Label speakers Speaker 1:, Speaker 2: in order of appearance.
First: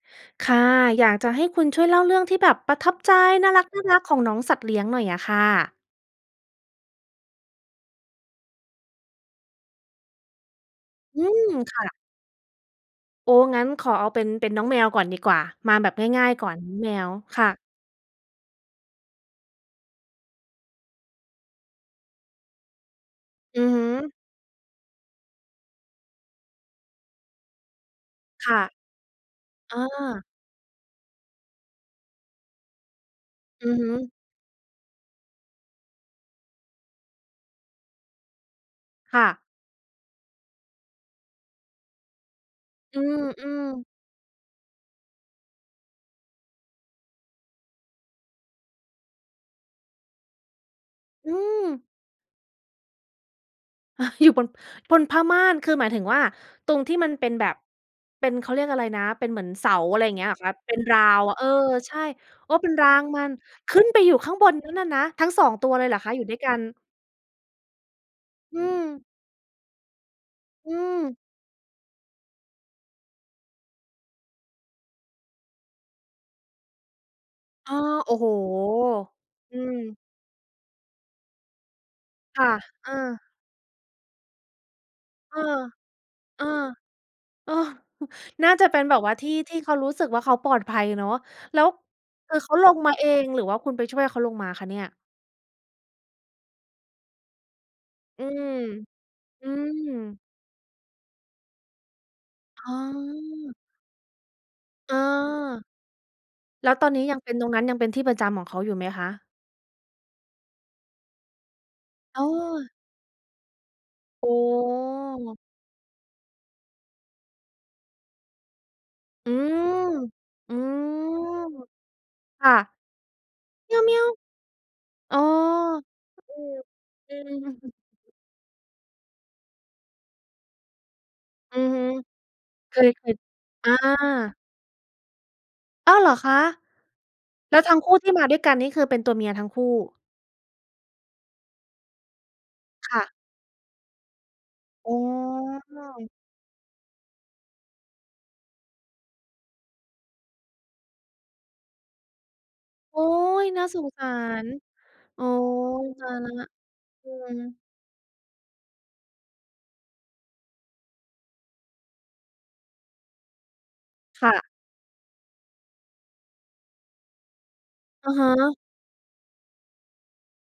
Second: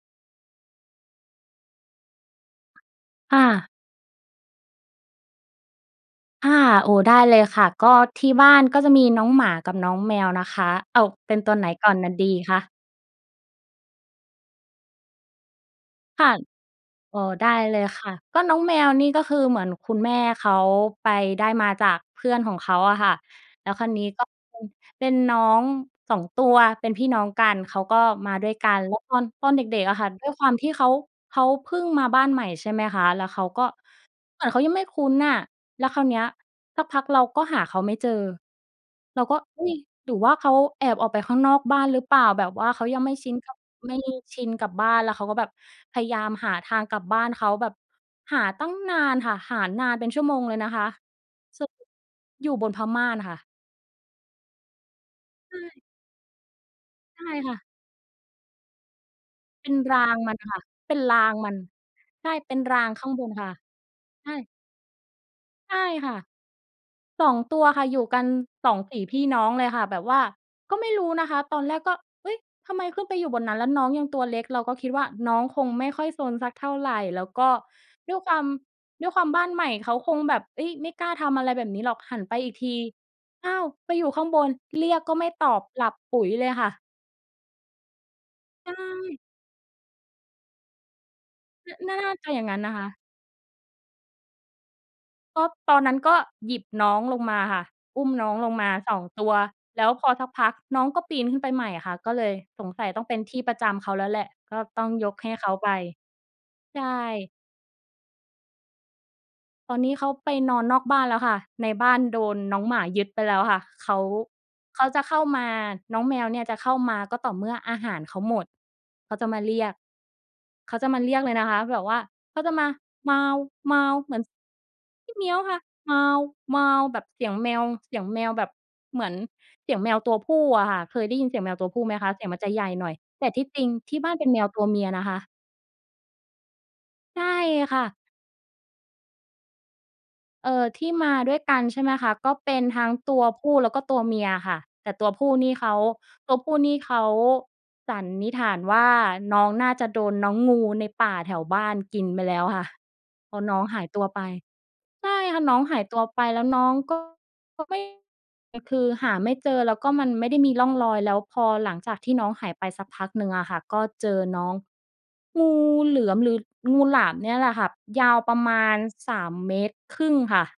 Speaker 1: ค่ะ อยากจะให้คุณช่วยเล่าเรื่องที่แบบประทับใจ
Speaker 2: ค่
Speaker 1: น่า
Speaker 2: ะ
Speaker 1: รัก ๆ ของน้องสัตว์เลี้ยงหน่อยอะค่ะ
Speaker 2: ค่ะ โอ้ ได้เลยค่ะ ก็ที่บ้านก็จะมีน้องหมา กับน้องแมวนะคะ เอา
Speaker 1: อื
Speaker 2: เป็น
Speaker 1: ม
Speaker 2: ตัวไหน
Speaker 1: ค่
Speaker 2: ก่
Speaker 1: ะ
Speaker 2: อน น ดีคะ?
Speaker 1: โอ้ งั้นขอเอาเป็น เป็นน้องแมวก่อนดีกว่า มาแบบง
Speaker 2: ค
Speaker 1: ่า
Speaker 2: ่
Speaker 1: ย
Speaker 2: ะ
Speaker 1: ๆ ก่อน น้องแมว
Speaker 2: อ้อ
Speaker 1: ค
Speaker 2: ได
Speaker 1: ่
Speaker 2: ้
Speaker 1: ะ
Speaker 2: เลยค่ะ ก็น้องแมวนี่ก็คือเหมือนคุณแม่เขาไปได้มาจากเพื่อนของเขาอะค่ะ
Speaker 1: อื
Speaker 2: แล้
Speaker 1: อ
Speaker 2: ว
Speaker 1: ฮ
Speaker 2: คราวนี้
Speaker 1: ึ
Speaker 2: ก็เป็น เป็นน้อง 2 ตัว เป็นพี่น้องกัน เขาก็มาด้
Speaker 1: ค
Speaker 2: วย
Speaker 1: ่ะ
Speaker 2: กัน แล้วตอน ตอนเด
Speaker 1: อ
Speaker 2: ็ก ๆ อะค่ะ ด
Speaker 1: า
Speaker 2: ้วยความที่เขา เขาเพิ่งมาบ้านใหม่ใช่ไหมคะ แล้วเขาก็
Speaker 1: อือฮึ
Speaker 2: เหมือนเขายังไม่คุ้นอะ แล้วคราวเนี้ย สักพักเราก็หาเขาไม่เจอ
Speaker 1: ค
Speaker 2: เรา
Speaker 1: ่
Speaker 2: ก็
Speaker 1: ะ
Speaker 2: เอ๊ย หรือว่าเขาแอบออกไปข้างนอกบ้านหรือเปล่า? แบบว่าเขา
Speaker 1: อ
Speaker 2: ย
Speaker 1: ื
Speaker 2: ังไม่ชิน ก
Speaker 1: ม ๆ
Speaker 2: ไม่ชินกับบ้าน แล้วเขาก็แบบพยายามหาทางกลับบ้านเขา แบบ หาตั้งนานค่ะ หานานเป็นชั่วโมงเลยนะคะ
Speaker 1: อื
Speaker 2: สร
Speaker 1: ม
Speaker 2: ุปอยู่บนผ้าม่านค่ะ
Speaker 1: อยู่บน บนผ้าม่า
Speaker 2: ใช
Speaker 1: น คือ
Speaker 2: ่
Speaker 1: หมายถึงว่าตรงที่มัน
Speaker 2: ใช
Speaker 1: เป
Speaker 2: ่
Speaker 1: ็นแบ
Speaker 2: ค่
Speaker 1: บ
Speaker 2: ะ
Speaker 1: เป็น เขาเรียกอะไรนะ เป็นเหมือนเ
Speaker 2: เ
Speaker 1: ส
Speaker 2: ป็
Speaker 1: า
Speaker 2: น
Speaker 1: อ
Speaker 2: ร
Speaker 1: ะไ
Speaker 2: า
Speaker 1: รอย่า
Speaker 2: ง
Speaker 1: งเงี้ย
Speaker 2: ม
Speaker 1: เห
Speaker 2: ั
Speaker 1: ร
Speaker 2: น
Speaker 1: อค
Speaker 2: ค
Speaker 1: ะ
Speaker 2: ่ะ
Speaker 1: เป็น
Speaker 2: เป
Speaker 1: ร
Speaker 2: ็
Speaker 1: า
Speaker 2: นร
Speaker 1: ว
Speaker 2: า
Speaker 1: อ
Speaker 2: ง
Speaker 1: ะ เออ
Speaker 2: มัน
Speaker 1: ใช่
Speaker 2: ใช่
Speaker 1: โอ
Speaker 2: เ
Speaker 1: ้
Speaker 2: ป็น
Speaker 1: เป็น
Speaker 2: ร
Speaker 1: ร
Speaker 2: า
Speaker 1: า
Speaker 2: ง
Speaker 1: ง
Speaker 2: ข้าง
Speaker 1: มั
Speaker 2: บ
Speaker 1: น
Speaker 2: นค่ะ
Speaker 1: ขึ้นไปอยู่
Speaker 2: ใช
Speaker 1: ข้
Speaker 2: ่
Speaker 1: างบนนั้นอะนะ ทั้ง 2 ตั
Speaker 2: ใ
Speaker 1: ว
Speaker 2: ช่
Speaker 1: เลยเหรอค
Speaker 2: ค
Speaker 1: ะ?
Speaker 2: ่ะ
Speaker 1: อยู่ด้วยกัน
Speaker 2: 2 ตัวค่ะ อยู่กัน
Speaker 1: อื
Speaker 2: 2 ศรี
Speaker 1: อ
Speaker 2: พี่น้องเลยค่ะ แบบว่า
Speaker 1: อื
Speaker 2: ก็ไม่รู้
Speaker 1: อ
Speaker 2: นะคะ ตอนแรกก็ "เอ๊ย ทำไมขึ้นไปอยู่บนนั้น?" แล้วน้องยังตัวเล็ก เราก็คิดว่าน้องคงไม่ค่อยซนสักเท่าไร แล้วก็
Speaker 1: อา โอ
Speaker 2: ด้
Speaker 1: ้
Speaker 2: วย
Speaker 1: โฮ
Speaker 2: ความ ด้วยความบ้าน
Speaker 1: อื
Speaker 2: ใหม่ เข
Speaker 1: ม
Speaker 2: าคงแบบ เอ๊ย ไม่กล้าทำอะไรแบบนี้หรอก หันไป
Speaker 1: ค่
Speaker 2: อี
Speaker 1: ะ
Speaker 2: กที
Speaker 1: เออ
Speaker 2: อ้าว ไปอยู่ข้างบน เรียกก็ไม่
Speaker 1: เออ
Speaker 2: ตอบ หลับปุ๋ย
Speaker 1: เอ
Speaker 2: เ
Speaker 1: อ
Speaker 2: ลยค่ะ
Speaker 1: เออ น่าจะ
Speaker 2: ใช
Speaker 1: เป็นแบบว่
Speaker 2: ่
Speaker 1: าที่ที่เขารู้สึกว่าเขาปลอดภัยเนาะ แล้ว
Speaker 2: น น่า น่าจะ
Speaker 1: คื
Speaker 2: อ
Speaker 1: อ
Speaker 2: ย่า
Speaker 1: เ
Speaker 2: ง
Speaker 1: ข
Speaker 2: น
Speaker 1: า
Speaker 2: ั้น
Speaker 1: ล
Speaker 2: นะ
Speaker 1: ง
Speaker 2: ค
Speaker 1: มา
Speaker 2: ะ
Speaker 1: เอง หรือว่าคุณไปช่วยให้เขาลงมาคะเนี่ย?
Speaker 2: ก็ตอนนั้นก็หยิบน้องลงมาค่ะ อุ้ม
Speaker 1: อื
Speaker 2: น้องล
Speaker 1: ม
Speaker 2: งมา 2 ตัว
Speaker 1: อื
Speaker 2: แล้วพอ
Speaker 1: ม
Speaker 2: สักพักน้องก็ปีนขึ้นไปใหม่อะค่ะ ก็เลย
Speaker 1: อ
Speaker 2: ส
Speaker 1: ๋
Speaker 2: งสัยต้องเป็นที่ป
Speaker 1: อ
Speaker 2: ระจำเขาแล้วแหละ ก็ต้อ
Speaker 1: เ
Speaker 2: ง
Speaker 1: ออ
Speaker 2: ยกให้เขาไป
Speaker 1: แล้ว
Speaker 2: ใช
Speaker 1: ตอนนี้ยังเ
Speaker 2: ่
Speaker 1: ป็น ตรงนั้นยังเป็นที่ประจำของเขาอยู่ไหมคะ?
Speaker 2: ตอนนี้เขาไปนอนนอกบ้านแล้วค่ะ ในบ้านโ
Speaker 1: อ
Speaker 2: ด
Speaker 1: ้อ
Speaker 2: นน้องหมายึดไปแล้วค่ะ เขา
Speaker 1: อ๋
Speaker 2: เขาจะเข้า
Speaker 1: อ
Speaker 2: มา น้องแมวเนี่ยจะเข้ามาก็ต่อเมื่ออาหารเขาหมด เขาจ
Speaker 1: อ
Speaker 2: ะ
Speaker 1: ื
Speaker 2: มาเรีย
Speaker 1: ม
Speaker 2: ก
Speaker 1: อื
Speaker 2: เขา
Speaker 1: ม
Speaker 2: จะมาเรียกเลยนะคะ แบบว่าเขา
Speaker 1: ค
Speaker 2: จ
Speaker 1: ่
Speaker 2: ะ
Speaker 1: ะ
Speaker 2: มา เหมือน ส
Speaker 1: อ๋อ
Speaker 2: มิ ค่ะ แ
Speaker 1: อือ
Speaker 2: บบ
Speaker 1: อื
Speaker 2: เสียง
Speaker 1: อ
Speaker 2: แมว เสียงแมวแบบเหมือนเสียงแมวตัวผู้อะค่ะ เคยได้ยินเสียงแม
Speaker 1: อ
Speaker 2: ว
Speaker 1: ื
Speaker 2: ต
Speaker 1: อ
Speaker 2: ัว
Speaker 1: ฮ
Speaker 2: ผ
Speaker 1: ึ
Speaker 2: ู้ไหมคะ เสียงมันจะใหญ่
Speaker 1: เค
Speaker 2: หน
Speaker 1: ย
Speaker 2: ่อย
Speaker 1: เคย
Speaker 2: แต่ที่จริ
Speaker 1: อ
Speaker 2: งที่บ้านเป็น
Speaker 1: า
Speaker 2: แมวตัวเมียนะคะ
Speaker 1: อ้าว เหรอคะ?
Speaker 2: ใช่
Speaker 1: แล้วทั
Speaker 2: ค
Speaker 1: ้ง
Speaker 2: ่
Speaker 1: คู
Speaker 2: ะ
Speaker 1: ่ที่มาด้วยกันนี่คือเป็นตัวเมียทั้งคู่
Speaker 2: เออ ที่มาด้วยกันใช่ไหมคะ ก็เป็นทั้ง
Speaker 1: ค่ะ
Speaker 2: ตัวผู้และก็ตัวเมียค่ะ แ
Speaker 1: อ
Speaker 2: ต่
Speaker 1: ๋อ
Speaker 2: ตัวผู้นี่เขา ตัวผู้นี่เขา สันนิษฐานว่าน้องน่าจะโดนน้องงูในป่าแถวบ้านกินไปแล้วค่ะ
Speaker 1: โอ๊
Speaker 2: เพราะ
Speaker 1: ย
Speaker 2: น้
Speaker 1: น
Speaker 2: อ
Speaker 1: ่า
Speaker 2: ง
Speaker 1: ส
Speaker 2: หา
Speaker 1: ง
Speaker 2: ยต
Speaker 1: ส
Speaker 2: ัว
Speaker 1: า
Speaker 2: ไป
Speaker 1: ร
Speaker 2: ใช
Speaker 1: โ
Speaker 2: ่
Speaker 1: อ้
Speaker 2: ค่ะ น้องหายตั
Speaker 1: ต
Speaker 2: ว
Speaker 1: าย
Speaker 2: ไป
Speaker 1: แล้ว
Speaker 2: แล้วน้องก็
Speaker 1: อืม
Speaker 2: ก็ไม่ อ คือหาไม่เจอ แล้วก็มันไม่ได้มีร่องรอย แล้วพอหลังจากที่น้องหายไปสักพักหนึ่งอะค่ะ ก็เจอ
Speaker 1: ค่
Speaker 2: น
Speaker 1: ะ
Speaker 2: ้องงูเหลือม หรืองูหลามเนี่ยแหละค่ะ ย
Speaker 1: อ
Speaker 2: า
Speaker 1: ะ
Speaker 2: ว
Speaker 1: ฮ
Speaker 2: ประม
Speaker 1: ะ
Speaker 2: าณ 3 เมตรครึ่งค่ะ